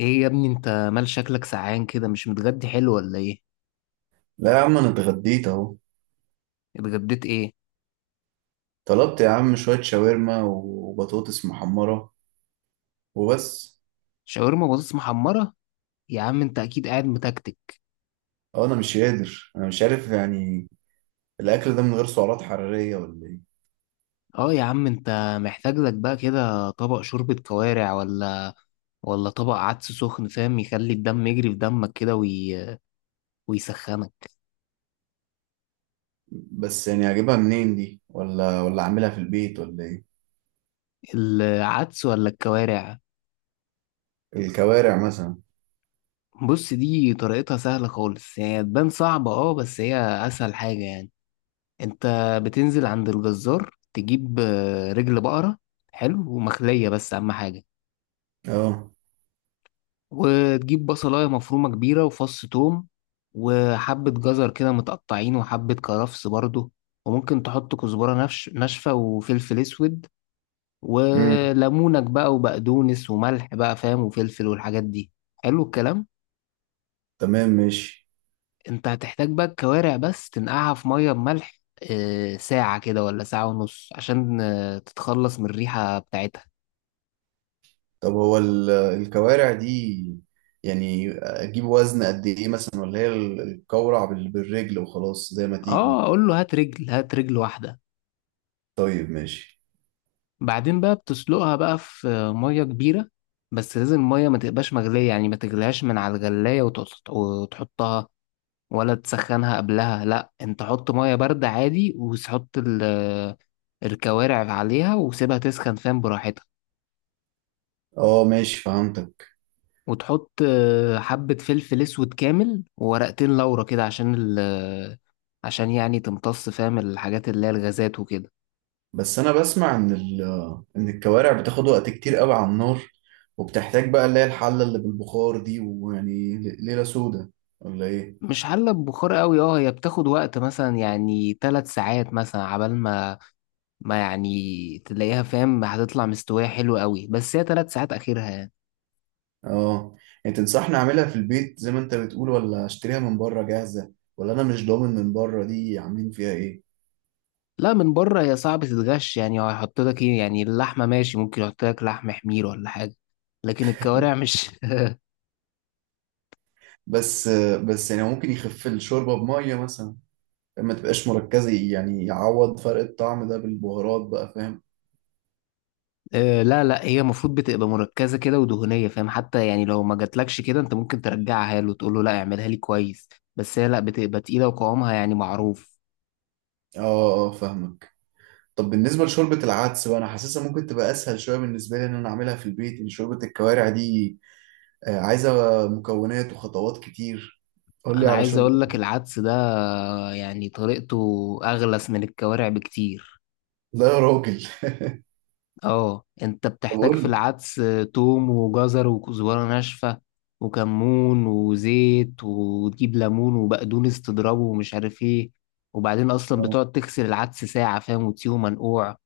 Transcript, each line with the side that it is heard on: left: ايه يا ابني، انت مال شكلك سعان كده؟ مش متغدي حلو ولا ايه؟
right: لا يا عم، انا اتغديت اهو.
left: اتغديت ايه؟
right: طلبت يا عم شوية شاورما وبطاطس محمرة وبس.
left: شاورما بطاطس محمرة؟ يا عم انت اكيد قاعد متكتك.
right: اه انا مش قادر، انا مش عارف يعني. الاكل ده من غير سعرات حرارية ولا ايه؟
left: اه يا عم انت محتاج لك بقى كده طبق شوربة كوارع، ولا ولا طبق عدس سخن فاهم، يخلي الدم يجري في دمك كده ويسخنك.
right: بس يعني اجيبها منين دي، ولا اعملها في البيت ولا ايه؟
left: العدس ولا الكوارع؟
right: الكوارع مثلا.
left: بص، دي طريقتها سهلة خالص، هي تبان صعبة اه بس هي اسهل حاجة يعني. انت بتنزل عند الجزار، تجيب رجل بقرة حلو ومخلية، بس أهم حاجة.
right: اه.
left: وتجيب بصلاية مفرومة كبيرة وفص توم، وحبة جزر كده متقطعين وحبة كرفس برضو. وممكن تحط كزبرة نفش ناشفة وفلفل أسود
right: امم.
left: وليمونك بقى وبقدونس وملح بقى فاهم وفلفل والحاجات دي. حلو الكلام.
right: تمام ماشي.
left: انت هتحتاج بقى الكوارع، بس تنقعها في مية بملح ساعة كده ولا ساعة ونص، عشان تتخلص من الريحة بتاعتها.
right: طب هو الكوارع دي يعني اجيب وزن قد ايه مثلا، ولا هي القورع بالرجل وخلاص زي ما
left: اه،
right: تيجي؟
left: اقول له هات رجل، هات رجل واحدة.
right: طيب ماشي.
left: بعدين بقى بتسلقها بقى في مية كبيرة، بس لازم المية ما تبقاش مغلية، يعني ما تغليهاش من على الغلاية وتحطها، ولا تسخنها قبلها. لا انت حط مية باردة عادي وتحط الكوارع عليها، وسيبها تسخن فاهم براحتها.
right: اه ماشي، فهمتك.
left: وتحط حبة فلفل اسود كامل وورقتين لورا كده، عشان يعني تمتص فاهم الحاجات اللي هي الغازات وكده.
right: بس انا بسمع ان ان الكوارع بتاخد وقت كتير قوي على النار، وبتحتاج بقى اللي هي الحلة اللي بالبخار دي، ويعني ليلة سودة ولا ايه؟
left: مش حلة ببخار قوي، اه هي بتاخد وقت مثلا يعني 3 ساعات، مثلا عبال ما يعني تلاقيها فاهم هتطلع مستوية حلوة قوي، بس هي 3 ساعات آخرها يعني.
right: اه. يعني تنصحني اعملها في البيت زي ما انت بتقول، ولا اشتريها من بره جاهزة؟ ولا انا مش ضامن من بره دي عاملين فيها ايه.
left: لا من بره هي صعب تتغش يعني، هو هيحط لك ايه يعني اللحمة ماشي، ممكن يحط لك لحم حمير ولا حاجة، لكن الكوارع مش.
right: بس. بس يعني ممكن يخف الشوربة بمية مثلا، ما تبقاش مركزة، يعني يعوض فرق الطعم ده بالبهارات بقى فاهم.
left: آه، لا لا، هي المفروض بتبقى مركزة كده ودهنية فاهم، حتى يعني لو ما جاتلكش كده انت ممكن ترجعها له وتقول له لا اعملها لي كويس. بس هي لا بتبقى تقيلة وقوامها يعني معروف.
right: اه. اه فاهمك. طب بالنسبة لشوربة العدس بقى، أنا حاسسها ممكن تبقى أسهل شوية بالنسبة لي إن أنا أعملها في البيت، إن شوربة الكوارع دي عايزة مكونات وخطوات كتير. قول لي
left: انا
right: على
left: عايز
right: شوربة.
left: اقول لك العدس ده يعني طريقته اغلس من الكوارع بكتير.
right: لا يا راجل.
left: اه، انت
right: طب
left: بتحتاج في
right: قول لي.
left: العدس توم وجزر وكزبرة ناشفة وكمون وزيت، وتجيب ليمون وبقدونس تضربه ومش عارف ايه. وبعدين اصلا
right: آه.
left: بتقعد تغسل العدس ساعة فاهم وتسيبه منقوع.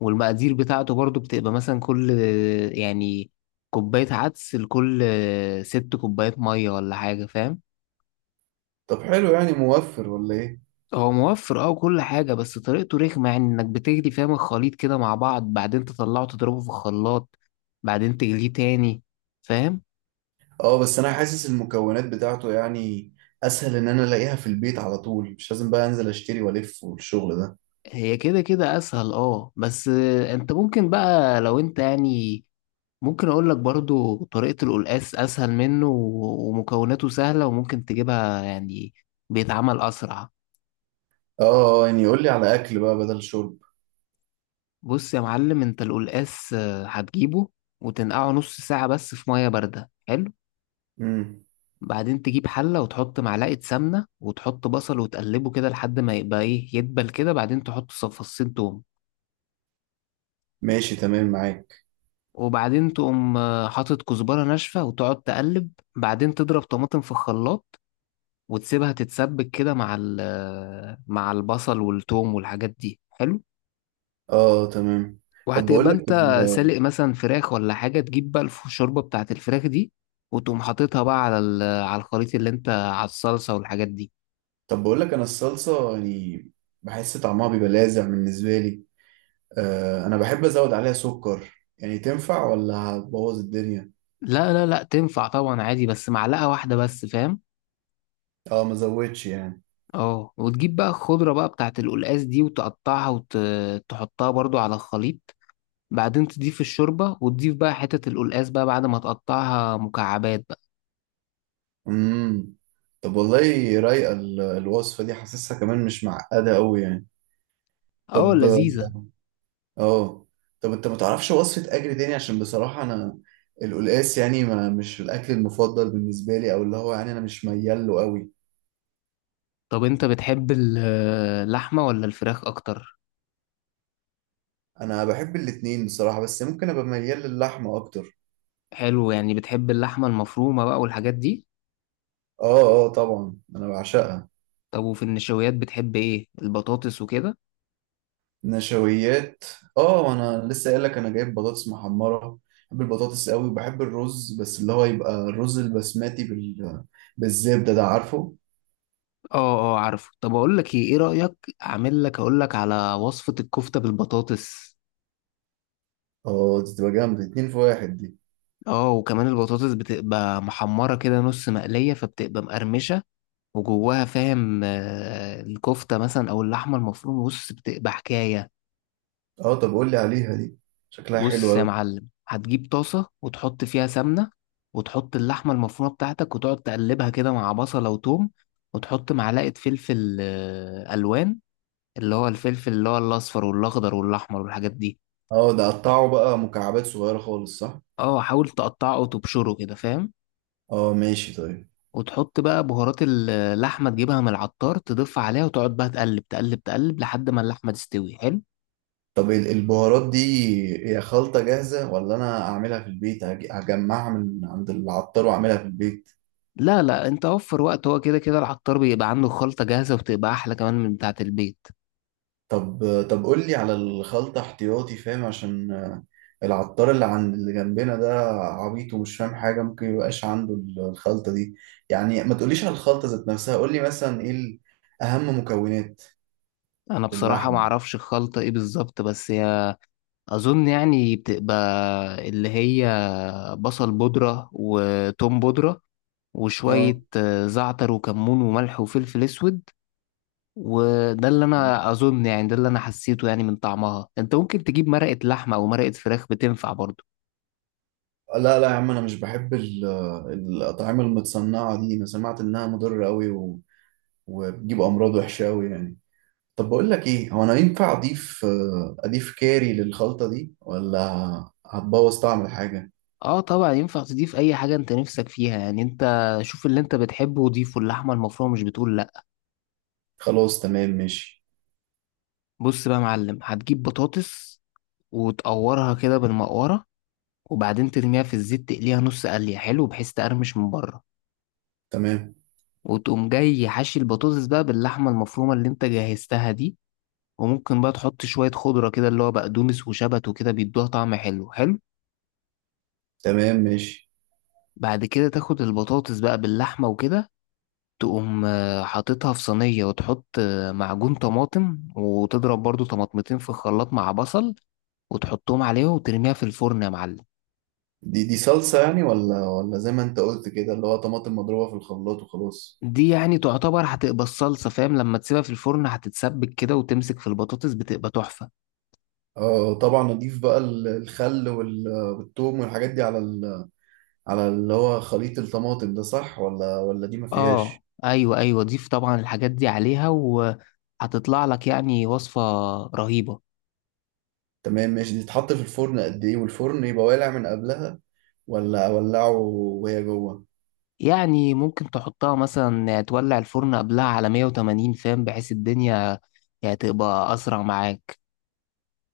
left: والمقادير بتاعته برضو بتبقى مثلا كل يعني كوباية عدس لكل 6 كوبايات مية ولا حاجة فاهم.
right: طب حلو، يعني موفر ولا إيه؟
left: هو موفر اه وكل حاجة، بس طريقته رخمة يعني انك بتجري فاهم الخليط كده مع بعض، بعدين تطلعه تضربه في الخلاط، بعدين تجليه تاني فاهم.
right: أه بس أنا حاسس المكونات بتاعته يعني أسهل، إن أنا ألاقيها في البيت على طول، مش لازم بقى أنزل أشتري وألف والشغل ده.
left: هي كده كده اسهل اه، بس انت ممكن بقى لو انت يعني، ممكن اقول لك برضو طريقة القلقاس اسهل منه و- ومكوناته سهلة وممكن تجيبها يعني، بيتعمل اسرع.
right: أه. يعني قول لي على أكل بقى بدل شرب.
left: بص يا معلم، انت القلقاس هتجيبه وتنقعه نص ساعة بس في مية باردة، حلو.
right: امم.
left: بعدين تجيب حلة وتحط معلقة سمنة وتحط بصل وتقلبه كده لحد ما يبقى ايه، يدبل كده، بعدين تحط فصين توم.
right: ماشي تمام معاك.
left: وبعدين تقوم حاطط كزبرة ناشفة وتقعد تقلب. بعدين تضرب طماطم في الخلاط وتسيبها تتسبك كده مع مع البصل والثوم والحاجات دي، حلو.
right: أه تمام. طب
left: وهتبقى
right: بقول لك.
left: انت سالق مثلا فراخ ولا حاجة، تجيب بقى الشوربة بتاعت الفراخ دي، وتقوم حاططها بقى على على الخليط اللي انت، على الصلصة والحاجات دي.
right: طب بقول لك انا الصلصه يعني بحس طعمها بيبقى لاذع بالنسبه لي. آه انا بحب ازود عليها سكر، يعني تنفع ولا هتبوظ الدنيا؟
left: لا لا لا، تنفع طبعا عادي، بس معلقة واحدة بس فاهم.
right: اه ما زودش يعني.
left: اه، وتجيب بقى الخضرة بقى بتاعت القلقاس دي وتقطعها وتحطها برضو على الخليط. بعدين تضيف الشوربة، وتضيف بقى حتة القلقاس بقى بعد ما تقطعها مكعبات بقى.
right: امم. طب والله رايقه الوصفه دي، حاسسها كمان مش معقده قوي يعني.
left: اه،
right: طب.
left: لذيذة.
right: اه. طب انت ما تعرفش وصفه اكل تاني، عشان بصراحه انا القلقاس يعني ما مش الاكل المفضل بالنسبه لي، او اللي هو يعني انا مش ميال له قوي.
left: طب انت بتحب اللحمة ولا الفراخ اكتر؟
right: انا بحب الاتنين بصراحه، بس ممكن ابقى ميال للحمه اكتر.
left: حلو، يعني بتحب اللحمة المفرومة بقى والحاجات دي.
right: اه. اه طبعا انا بعشقها.
left: طب وفي النشويات بتحب ايه، البطاطس وكده؟
right: نشويات؟ اه انا لسه قايل لك انا جايب بطاطس محمره. بحب البطاطس قوي وبحب الرز، بس اللي هو يبقى الرز البسماتي بالزبده ده، عارفه.
left: اه اه، عارفه. طب اقول لك ايه، ايه رأيك اعمل لك، اقول لك على وصفة الكفتة بالبطاطس.
right: اه دي تبقى جامده، اتنين في واحد دي.
left: اه، وكمان البطاطس بتبقى محمرة كده نص مقلية فبتبقى مقرمشة، وجواها فاهم الكفتة مثلا أو اللحمة المفرومة، بص بتبقى حكاية.
right: اه طب قول لي عليها دي، شكلها حلو
left: بص يا
right: قوي.
left: معلم هتجيب طاسة وتحط فيها سمنة وتحط اللحمة المفرومة بتاعتك وتقعد تقلبها كده مع بصلة وتوم. وتحط معلقة فلفل ألوان، اللي هو الفلفل اللي هو الأصفر والأخضر والأحمر والحاجات دي.
right: اه ده قطعه بقى مكعبات صغيره خالص، صح؟
left: اه، حاول تقطعه وتبشره كده فاهم.
right: اه ماشي طيب.
left: وتحط بقى بهارات اللحمة تجيبها من العطار تضيف عليها، وتقعد بقى تقلب تقلب تقلب لحد ما اللحمة تستوي، حلو.
right: طب البهارات دي هي خلطه جاهزه، ولا انا اعملها في البيت، هجمعها من عند العطار واعملها في البيت؟
left: لا لا، انت وفر وقت، هو كده كده العطار بيبقى عنده خلطة جاهزة وبتبقى احلى كمان من بتاعة البيت.
right: طب. طب قول لي على الخلطة احتياطي فاهم، عشان العطار اللي عند اللي جنبنا ده عبيط ومش فاهم حاجة، ممكن ميبقاش عنده الخلطة دي. يعني ما تقوليش على الخلطة ذات نفسها، قول لي مثلا ايه أهم مكونات
left: انا بصراحة
right: للحم.
left: ما اعرفش الخلطة ايه بالظبط، بس هي اظن يعني بتبقى اللي هي بصل بودرة وتوم بودرة
right: اه.
left: وشوية زعتر وكمون وملح وفلفل اسود. وده اللي انا اظن يعني ده اللي انا حسيته يعني من طعمها. انت ممكن تجيب مرقة لحمة او مرقة فراخ، بتنفع برضه.
right: لا لا يا عم، انا مش بحب الأطعمة المتصنعة دي، انا سمعت انها مضرة قوي وبتجيب امراض وحشه قوي يعني. طب بقول لك ايه، هو انا ينفع اضيف اضيف كاري للخلطه دي، ولا هتبوظ طعم الحاجه؟
left: اه طبعا، ينفع تضيف اي حاجة انت نفسك فيها يعني. انت شوف اللي انت بتحبه وضيفه، اللحمة المفرومة مش بتقول لا.
right: خلاص تمام ماشي.
left: بص بقى يا معلم، هتجيب بطاطس وتقورها كده بالمقورة، وبعدين ترميها في الزيت تقليها نص قلية، حلو، بحيث تقرمش من بره.
right: تمام.
left: وتقوم جاي حاشي البطاطس بقى باللحمة المفرومة اللي انت جهزتها دي. وممكن بقى تحط شوية خضرة كده، اللي هو بقدونس وشبت وكده بيدوها طعم حلو حلو.
right: تمام ماشي.
left: بعد كده تاخد البطاطس بقى باللحمة وكده، تقوم حاططها في صينية وتحط معجون طماطم وتضرب برضو طماطمتين في الخلاط مع بصل، وتحطهم عليها وترميها في الفرن يا معلم.
right: دي صلصة يعني، ولا زي ما انت قلت كده، اللي هو طماطم مضروبة في الخلاط وخلاص؟
left: دي يعني تعتبر هتبقى الصلصة فاهم، لما تسيبها في الفرن هتتسبك كده وتمسك في البطاطس، بتبقى تحفة.
right: اه طبعا اضيف بقى الخل والثوم والحاجات دي على على اللي هو خليط الطماطم ده، صح ولا دي ما
left: اه
right: فيهاش؟
left: ايوه ايوه، ضيف طبعا الحاجات دي عليها وهتطلع لك يعني وصفة رهيبة.
right: تمام ماشي. دي تتحط في الفرن قد ايه، والفرن يبقى والع من قبلها ولا اولعه وهي جوه؟
left: يعني ممكن تحطها مثلا تولع الفرن قبلها على 180 فاهم، بحيث الدنيا يعني تبقى أسرع معاك.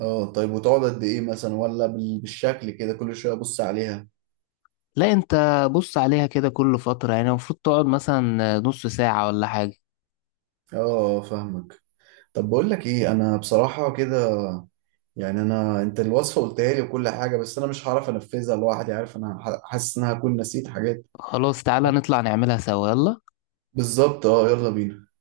right: اه طيب، وتقعد قد ايه مثلا، ولا بالشكل كده كل شوية ابص عليها؟
left: لا أنت بص عليها كده كل فترة، يعني المفروض تقعد مثلا نص ساعة ولا حاجة.
right: اه آه، فاهمك. طب بقول لك ايه، انا بصراحة كده يعني، انا انت الوصفه قلتها لي وكل حاجه، بس انا مش هعرف انفذها لوحدي، عارف انا حاسس ان انا هكون نسيت حاجات.
left: خلاص تعالى نطلع نعملها سوا يلا.
right: بالظبط اه، يلا بينا.